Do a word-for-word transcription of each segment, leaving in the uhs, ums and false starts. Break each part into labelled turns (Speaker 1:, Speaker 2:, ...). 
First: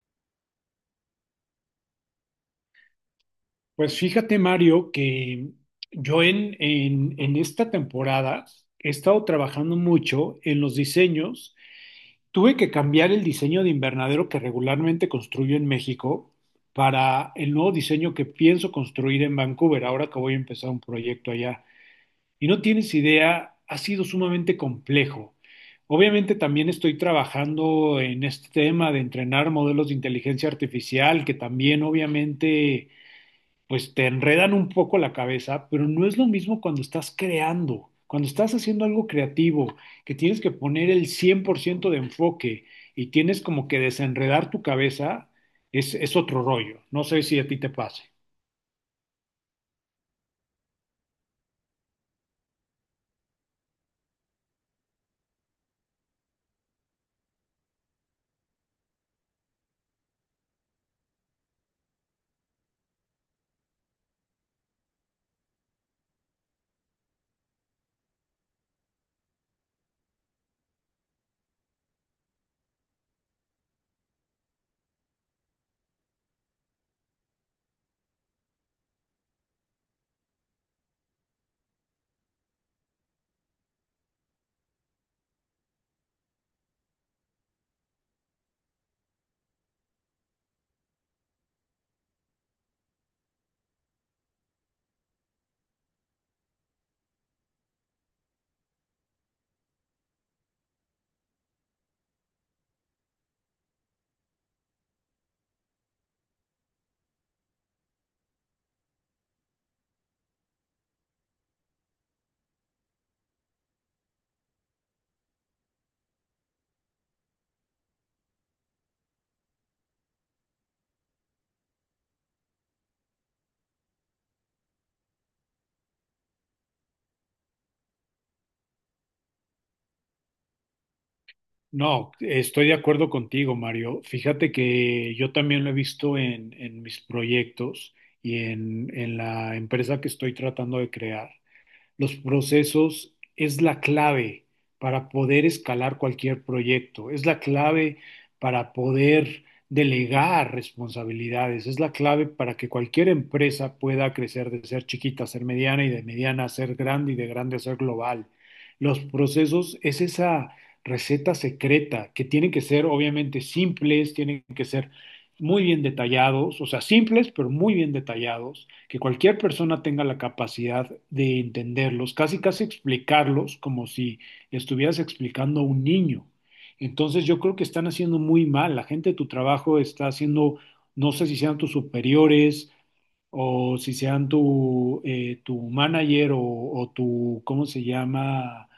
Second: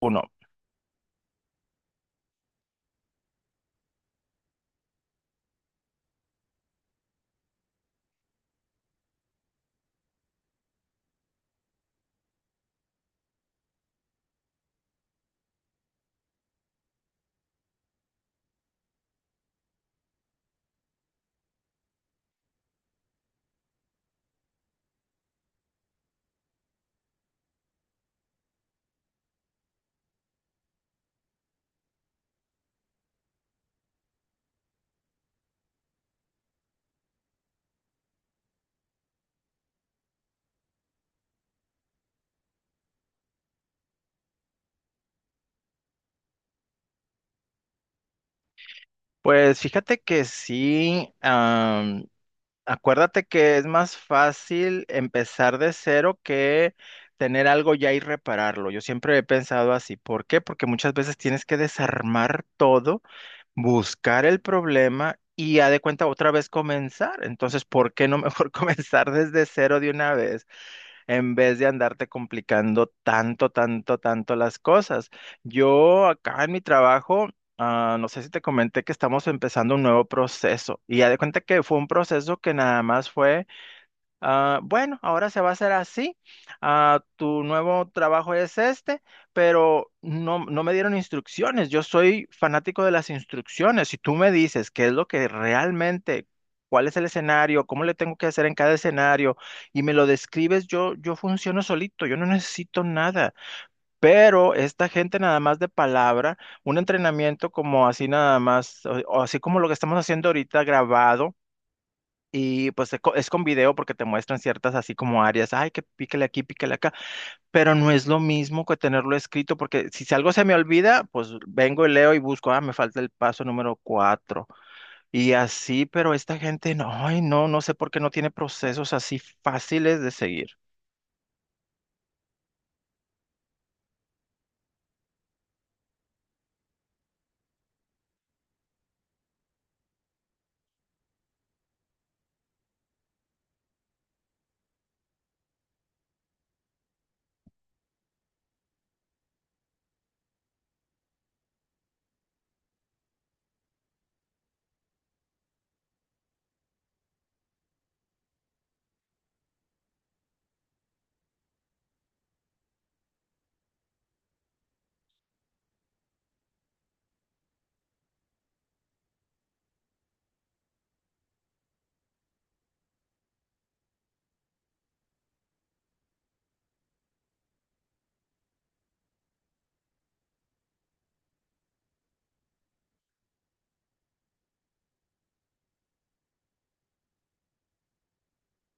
Speaker 1: Uno,
Speaker 2: Pues fíjate, Mario, que yo en, en, en esta temporada he estado trabajando mucho en los diseños. Tuve que cambiar el diseño de invernadero que regularmente construyo en México para el nuevo diseño que pienso construir en Vancouver, ahora que voy a empezar un proyecto allá. Y no tienes idea, ha sido sumamente complejo. Obviamente también estoy trabajando en este tema de entrenar modelos de inteligencia artificial, que también obviamente pues te enredan un poco la cabeza, pero no es lo mismo cuando estás creando, cuando estás haciendo algo creativo, que tienes que poner el cien por ciento de enfoque y tienes como que desenredar tu cabeza, es, es otro rollo. No sé si a ti te pase.
Speaker 1: pues fíjate que sí. Am, acuérdate que es más fácil empezar de cero que tener algo ya y repararlo. Yo siempre he pensado así. ¿Por qué? Porque muchas veces tienes que desarmar todo, buscar el problema y ya de cuenta otra vez comenzar. Entonces, ¿por qué no mejor comenzar desde cero de una vez, en vez de andarte complicando tanto, tanto, tanto las cosas? Yo acá en mi trabajo... Ah, no sé si te comenté que estamos empezando un nuevo proceso y ya de cuenta que fue un proceso que nada más fue, ah, bueno, ahora se va a hacer así, ah, tu nuevo trabajo es este, pero no, no me dieron instrucciones. Yo soy fanático de las instrucciones. Si tú me dices qué es lo que realmente, cuál es el escenario, cómo le tengo que hacer en cada escenario y me lo describes, yo, yo funciono solito, yo no necesito nada. Pero esta gente nada más de palabra, un entrenamiento como así nada más, o, o así como lo que estamos haciendo ahorita grabado y pues es co- es con video, porque te muestran ciertas así como áreas, ay, que píquele aquí, píquele acá, pero no es lo mismo que tenerlo escrito, porque si si algo se me olvida, pues vengo y leo y busco, ah, me falta el paso número cuatro y así, pero esta gente no, ay, no, no sé por qué no tiene procesos así fáciles de seguir.
Speaker 2: No, estoy de acuerdo contigo, Mario. Fíjate que yo también lo he visto en, en mis proyectos y en, en la empresa que estoy tratando de crear. Los procesos es la clave para poder escalar cualquier proyecto, es la clave para poder delegar responsabilidades, es la clave para que cualquier empresa pueda crecer de ser chiquita a ser mediana y de mediana a ser grande y de grande a ser global. Los procesos es esa receta secreta que tienen que ser obviamente simples, tienen que ser muy bien detallados, o sea, simples pero muy bien detallados que cualquier persona tenga la capacidad de entenderlos, casi casi explicarlos como si estuvieras explicando a un niño. Entonces yo creo que están haciendo muy mal, la gente de tu trabajo está haciendo, no sé si sean tus superiores o si sean tu, eh, tu manager o, o tu, ¿cómo se llama?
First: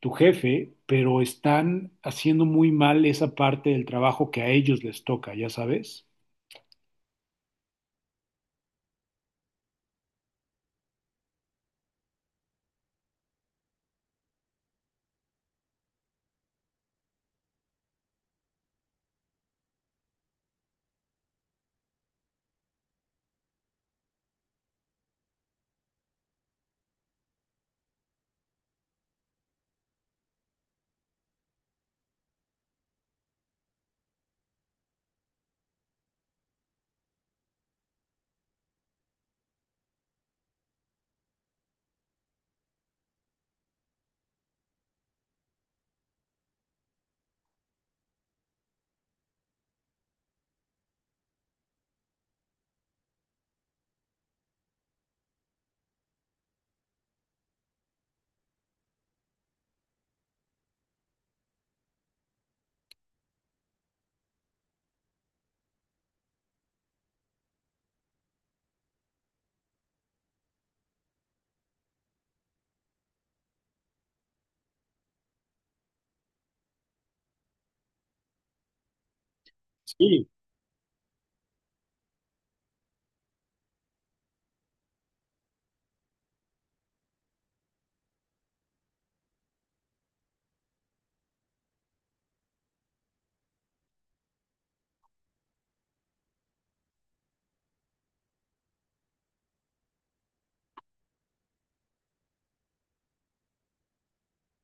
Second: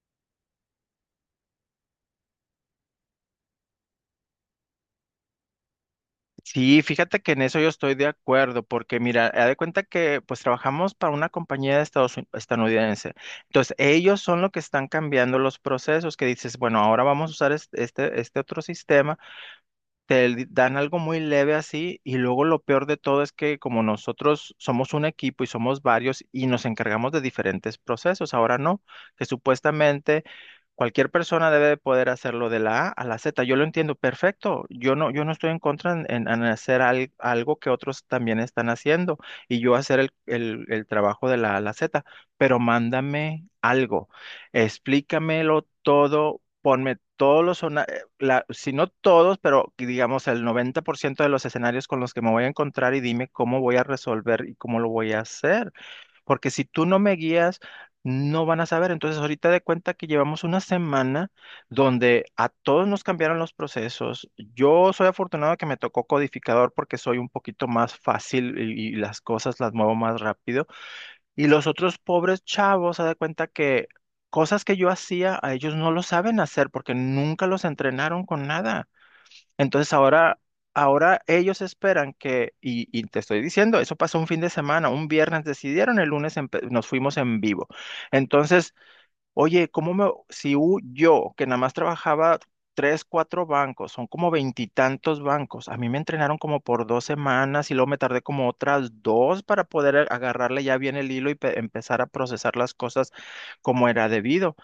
Speaker 2: Tu jefe, pero están haciendo muy mal esa parte del trabajo que a ellos les toca, ya sabes.
Speaker 1: Sí, fíjate que en eso yo estoy de acuerdo, porque mira, haz de cuenta que pues trabajamos para una compañía de Estados Uni- estadounidense. Entonces, ellos son los que están cambiando los procesos, que dices, bueno, ahora vamos a usar es- este, este, otro sistema, te dan algo muy leve así y luego lo peor de todo es que, como nosotros somos un equipo y somos varios y nos encargamos de diferentes procesos, ahora no, que supuestamente cualquier persona debe de poder hacerlo de la A a la Z. Yo lo entiendo perfecto, yo no, yo no estoy en contra en, en- en hacer al- algo que otros también están haciendo y yo hacer el, el el trabajo de la A a la Z, pero mándame algo, explícamelo todo. Ponme todos los la- si no todos, pero que digamos el noventa por ciento de los escenarios con los que me voy a encontrar, y dime cómo voy a resolver y cómo lo voy a hacer. Porque si tú no me guías, no van a saber. Entonces, ahorita de cuenta que llevamos una semana donde a todos nos cambiaron los procesos. Yo soy afortunado que me tocó codificador porque soy un poquito más fácil y, y las cosas las muevo más rápido. Y los otros pobres chavos, se dan cuenta que cosas que yo hacía, a ellos no lo saben hacer porque nunca los entrenaron con nada. Entonces
Speaker 2: Sí,
Speaker 1: ahora, ahora ellos esperan que, y, y te estoy diciendo, eso pasó un fin de semana, un viernes decidieron, el lunes empe- nos fuimos en vivo. Entonces, oye, ¿cómo me, si u- yo, que nada más trabajaba tres, cuatro bancos, son como veintitantos bancos, a mí me entrenaron como por dos semanas y luego me tardé como otras dos para poder a- agarrarle ya bien el hilo y pe- empezar a procesar las cosas como era debido?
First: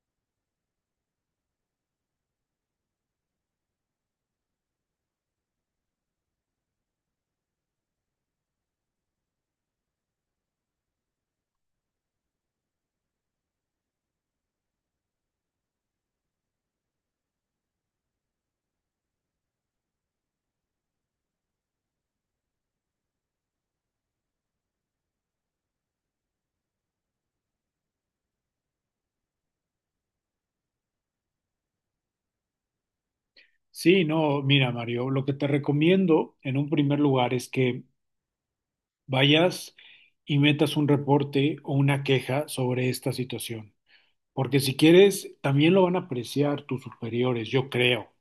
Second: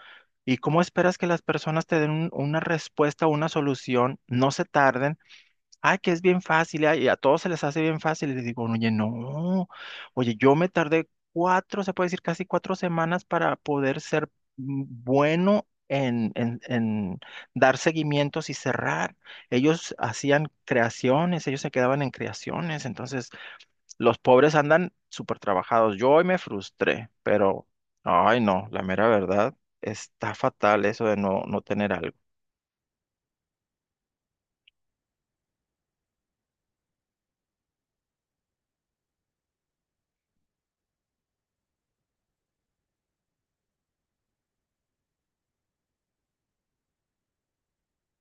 Speaker 1: ¿Y cómo esperas que las personas te den un- una respuesta, una solución, no se tarden? Ah, que es bien fácil, ah, y a todos se les hace bien fácil. Y le digo, oye, no, oye, yo me tardé cuatro, se puede decir casi cuatro semanas para poder ser mm, bueno en, en, en dar seguimientos y cerrar. Ellos hacían creaciones, ellos se quedaban en creaciones, entonces los pobres andan súper trabajados. Yo hoy me frustré, pero, ay, no, la mera verdad, está fatal eso de no, no tener algo.
Speaker 2: sí, no, mira, Mario, lo que te recomiendo en un primer lugar es que vayas y metas un reporte o una queja sobre esta situación, porque si quieres, también lo van a apreciar tus superiores, yo creo,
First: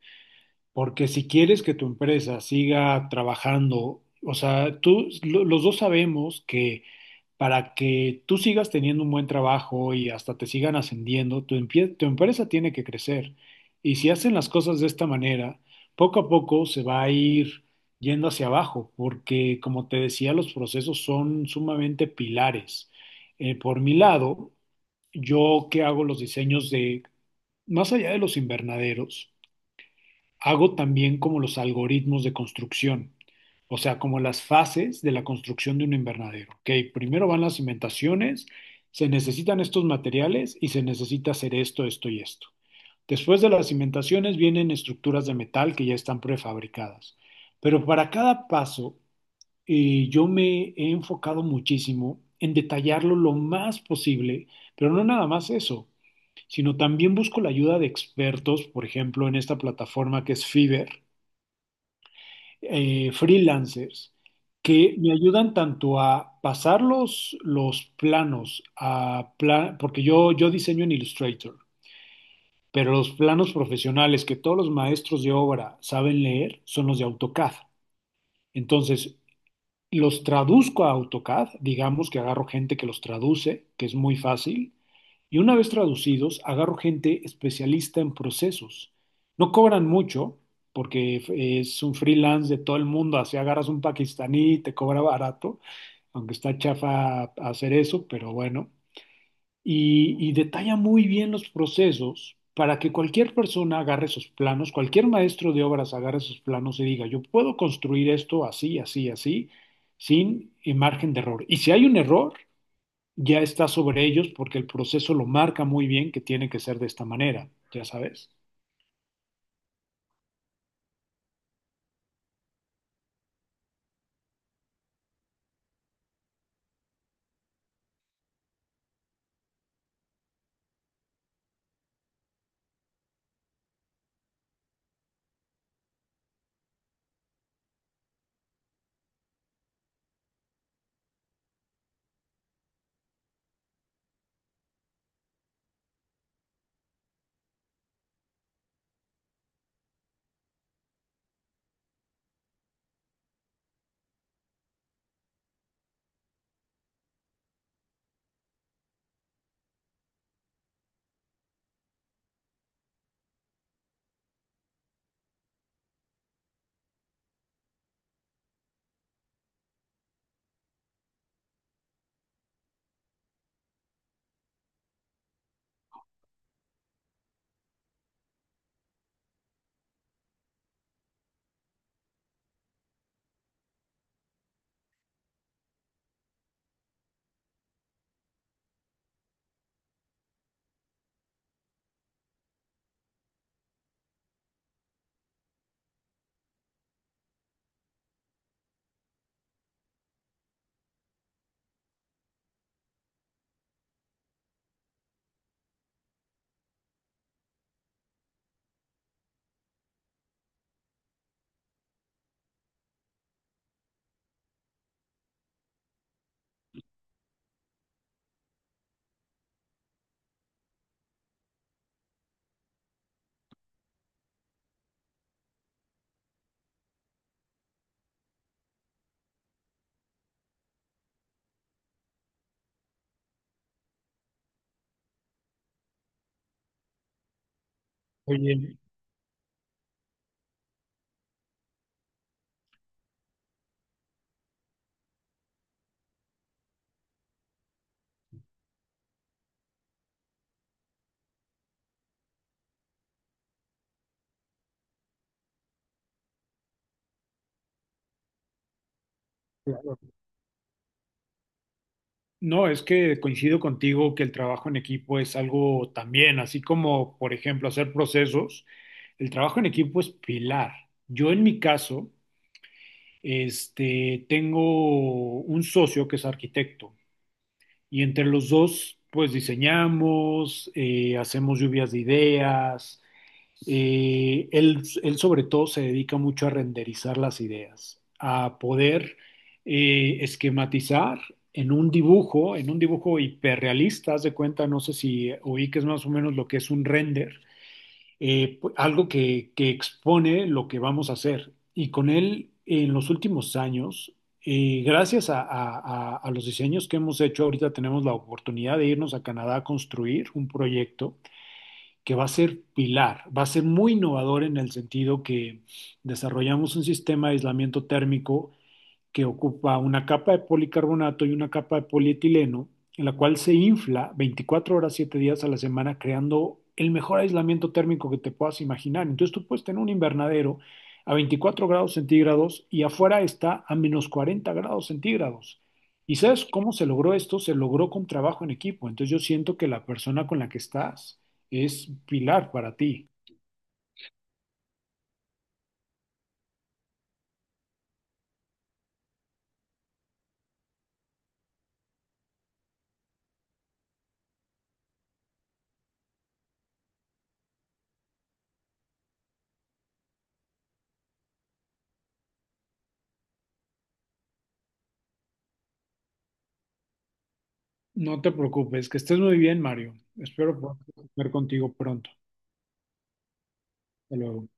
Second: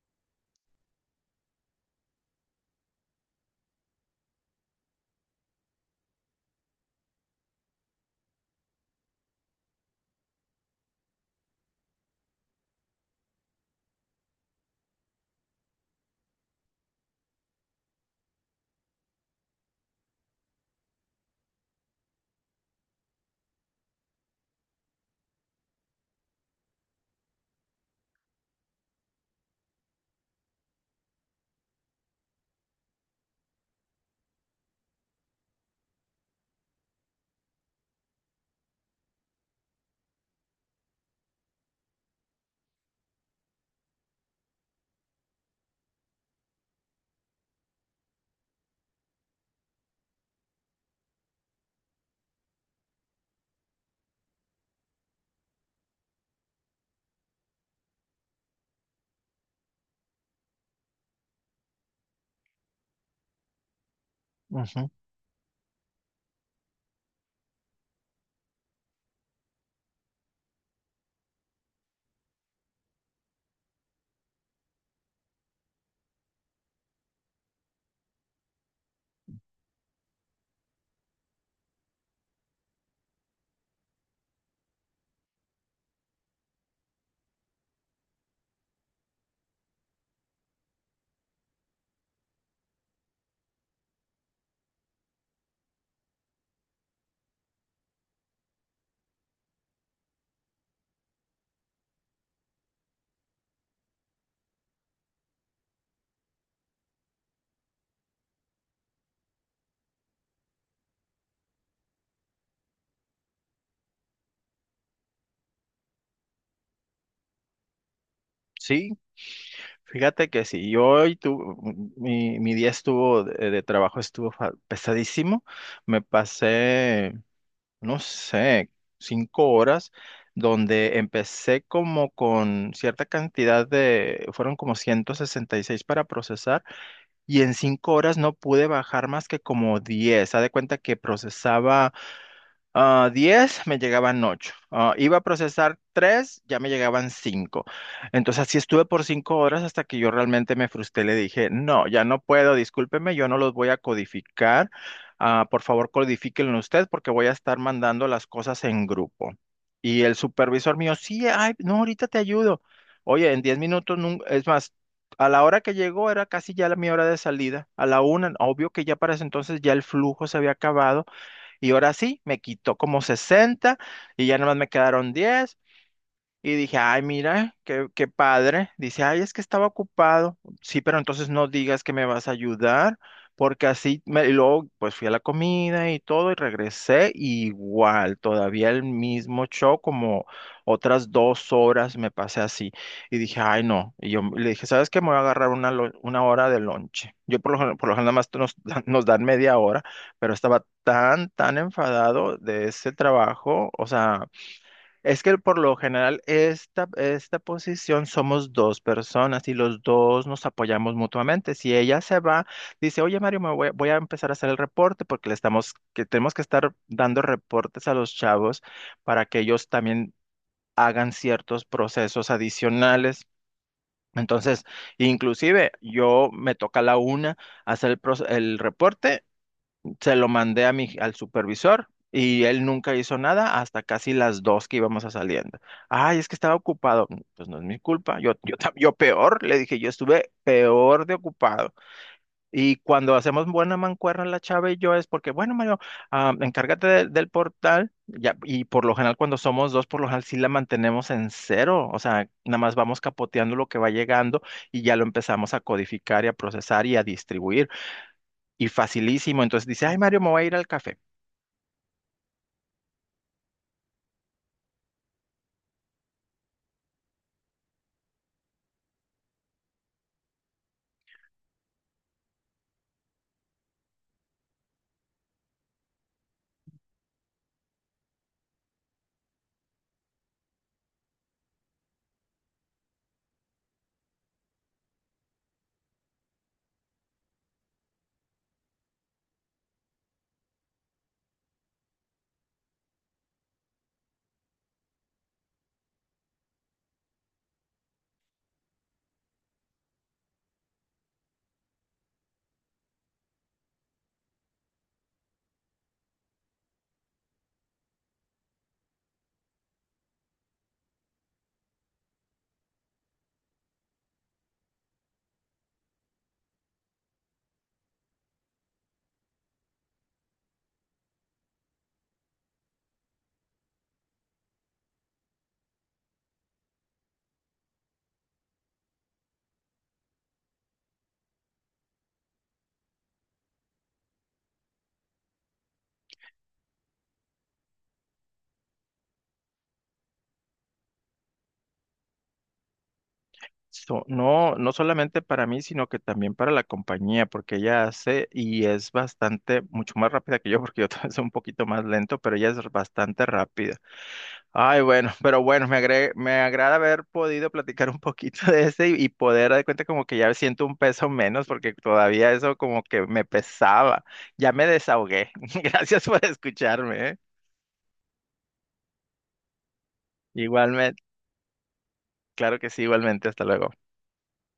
Speaker 2: porque si quieres que tu empresa siga trabajando, o sea, tú, lo- los dos sabemos que para que tú sigas teniendo un buen trabajo y hasta te sigan ascendiendo, tu, empie- tu empresa tiene que crecer. Y si hacen las cosas de esta manera, poco a poco se va a ir yendo hacia abajo, porque como te decía, los procesos son sumamente pilares. Eh, por mi lado, yo que hago los diseños de, más allá de los invernaderos, hago también como los algoritmos de construcción, o sea, como las fases de la construcción de un invernadero. Ok, primero van las cimentaciones, se necesitan estos materiales y se necesita hacer esto, esto y esto. Después de las cimentaciones vienen estructuras de metal que ya están prefabricadas. Pero para cada paso, eh, yo me he enfocado muchísimo en detallarlo lo más posible, pero no nada más eso, sino también busco la ayuda de expertos, por ejemplo, en esta plataforma que es Fiverr, eh, freelancers
Speaker 1: Ujú.
Speaker 2: que me ayudan tanto a pasar los, los planos a pla- porque yo, yo diseño en Illustrator, pero los planos profesionales que todos los maestros de obra saben leer son los de AutoCAD. Entonces, los traduzco a AutoCAD, digamos que agarro gente que los traduce, que es muy fácil, y una vez traducidos, agarro gente especialista en procesos. No cobran mucho, porque es un freelance de todo el mundo. Así agarras un pakistaní, te cobra barato, aunque está chafa hacer eso, pero bueno. Y, y detalla muy bien los procesos para que cualquier persona agarre esos planos, cualquier maestro de obras agarre esos planos y diga, yo puedo construir esto así, así, así, sin eh, margen de error. Y si hay un error, ya está sobre ellos porque el proceso lo marca muy bien que tiene que ser de esta manera, ya sabes.
Speaker 1: Sí, fíjate que sí. yo hoy tu, mi, mi día estuvo de, de trabajo estuvo fa- pesadísimo. Me pasé, no sé, cinco horas donde empecé como con cierta cantidad de, fueron como ciento sesenta y seis para procesar y en cinco horas no pude bajar más que como diez. Haz de cuenta que procesaba, ah, diez me llegaban ocho, iba a procesar tres ya me llegaban cinco. Entonces así estuve por cinco horas hasta que yo realmente me frustré. Le dije, no, ya no puedo, discúlpeme, yo no los voy a codificar. Ah, por favor, codifíquenlo usted porque voy a estar mandando las cosas en grupo. Y el supervisor mío, sí, ay, no, ahorita te ayudo. Oye, en diez minutos, nun- es más, a la hora que llegó era casi ya la, mi hora de salida, a la una. Obvio que ya para ese entonces ya el flujo se había acabado y ahora sí, me quitó como sesenta y ya nada más me quedaron diez, y dije, ay, mira, qué, qué padre. Dice, ay, es que estaba ocupado. Sí, pero entonces no digas que me vas a ayudar, porque así, me... Y luego pues fui a la comida y todo y regresé y igual, todavía el mismo show, como otras dos horas me pasé así. Y dije, ay, no. Y yo le dije, ¿sabes qué? Me voy a agarrar una, lo- una hora de lonche. Yo por lo, gen- por lo general nada más nos, nos dan media hora, pero estaba tan, tan enfadado de ese trabajo, o sea... Es que por lo general esta, esta posición somos dos personas y los dos nos apoyamos mutuamente. Si ella se va, dice, oye Mario, me voy, voy a empezar a hacer el reporte porque le estamos, que tenemos que estar dando reportes a los chavos para que ellos también hagan ciertos procesos adicionales. Entonces, inclusive yo me toca a la una hacer el, proce- el reporte, se lo mandé a mi, al supervisor y él nunca hizo nada hasta casi las dos que íbamos a saliendo. Ay, es que estaba ocupado. Pues no es mi culpa. Yo, yo, tam-
Speaker 2: Oye,
Speaker 1: yo peor, le dije, yo estuve peor de ocupado. Y cuando hacemos buena mancuerna la chava y yo es porque, bueno, Mario, ah, encárgate del del portal. Ya, y por lo general cuando somos dos, por lo general sí la mantenemos en cero. O sea, nada más vamos capoteando lo que va llegando y ya lo empezamos a codificar y a procesar y a distribuir. Y facilísimo. Entonces dice, ay,
Speaker 2: claro.
Speaker 1: Mario, me voy a ir al café.
Speaker 2: No, es que coincido contigo que el trabajo en equipo es algo también, así como, por ejemplo, hacer procesos, el trabajo en equipo es pilar. Yo en mi caso, este, tengo un socio que es arquitecto y entre los dos, pues diseñamos, eh, hacemos lluvias de ideas. Eh, él, él sobre todo se dedica mucho a renderizar las ideas, a poder eh, esquematizar en un dibujo, en un dibujo hiperrealista, haz de cuenta, no sé si oí que es más o menos lo que es un render, eh, pu- algo que, que expone lo que vamos a hacer. Y con él, en los últimos años, eh, gracias a, a a- a los diseños que hemos hecho, ahorita tenemos la oportunidad de irnos a Canadá a construir un proyecto que va a ser pilar, va a ser muy innovador en el sentido que desarrollamos un sistema de aislamiento térmico que ocupa una capa de policarbonato y una capa de polietileno, en la cual se infla veinticuatro horas, siete días a la semana, creando el mejor aislamiento térmico que te puedas imaginar. Entonces tú puedes tener un invernadero a veinticuatro grados centígrados y afuera está a menos cuarenta grados centígrados. ¿Y sabes cómo se logró esto? Se logró con trabajo en equipo. Entonces yo siento que la persona con la que estás es pilar para ti.
Speaker 1: So- no, no solamente para mí, sino que también para la compañía, porque ella hace y es bastante, mucho más rápida que yo, porque yo también soy un poquito más lento, pero ella es bastante rápida. Ay, bueno, pero bueno, me agre- me agrada haber podido platicar un poquito de ese y, y poder dar cuenta como que ya siento un peso menos, porque todavía eso como que me pesaba. Ya me desahogué. Gracias por escucharme, ¿eh?
Speaker 2: No te preocupes, que estés muy bien, Mario. Espero poder
Speaker 1: Igualmente,
Speaker 2: ver contigo pronto.
Speaker 1: claro que sí, igualmente, hasta luego.
Speaker 2: Hasta luego.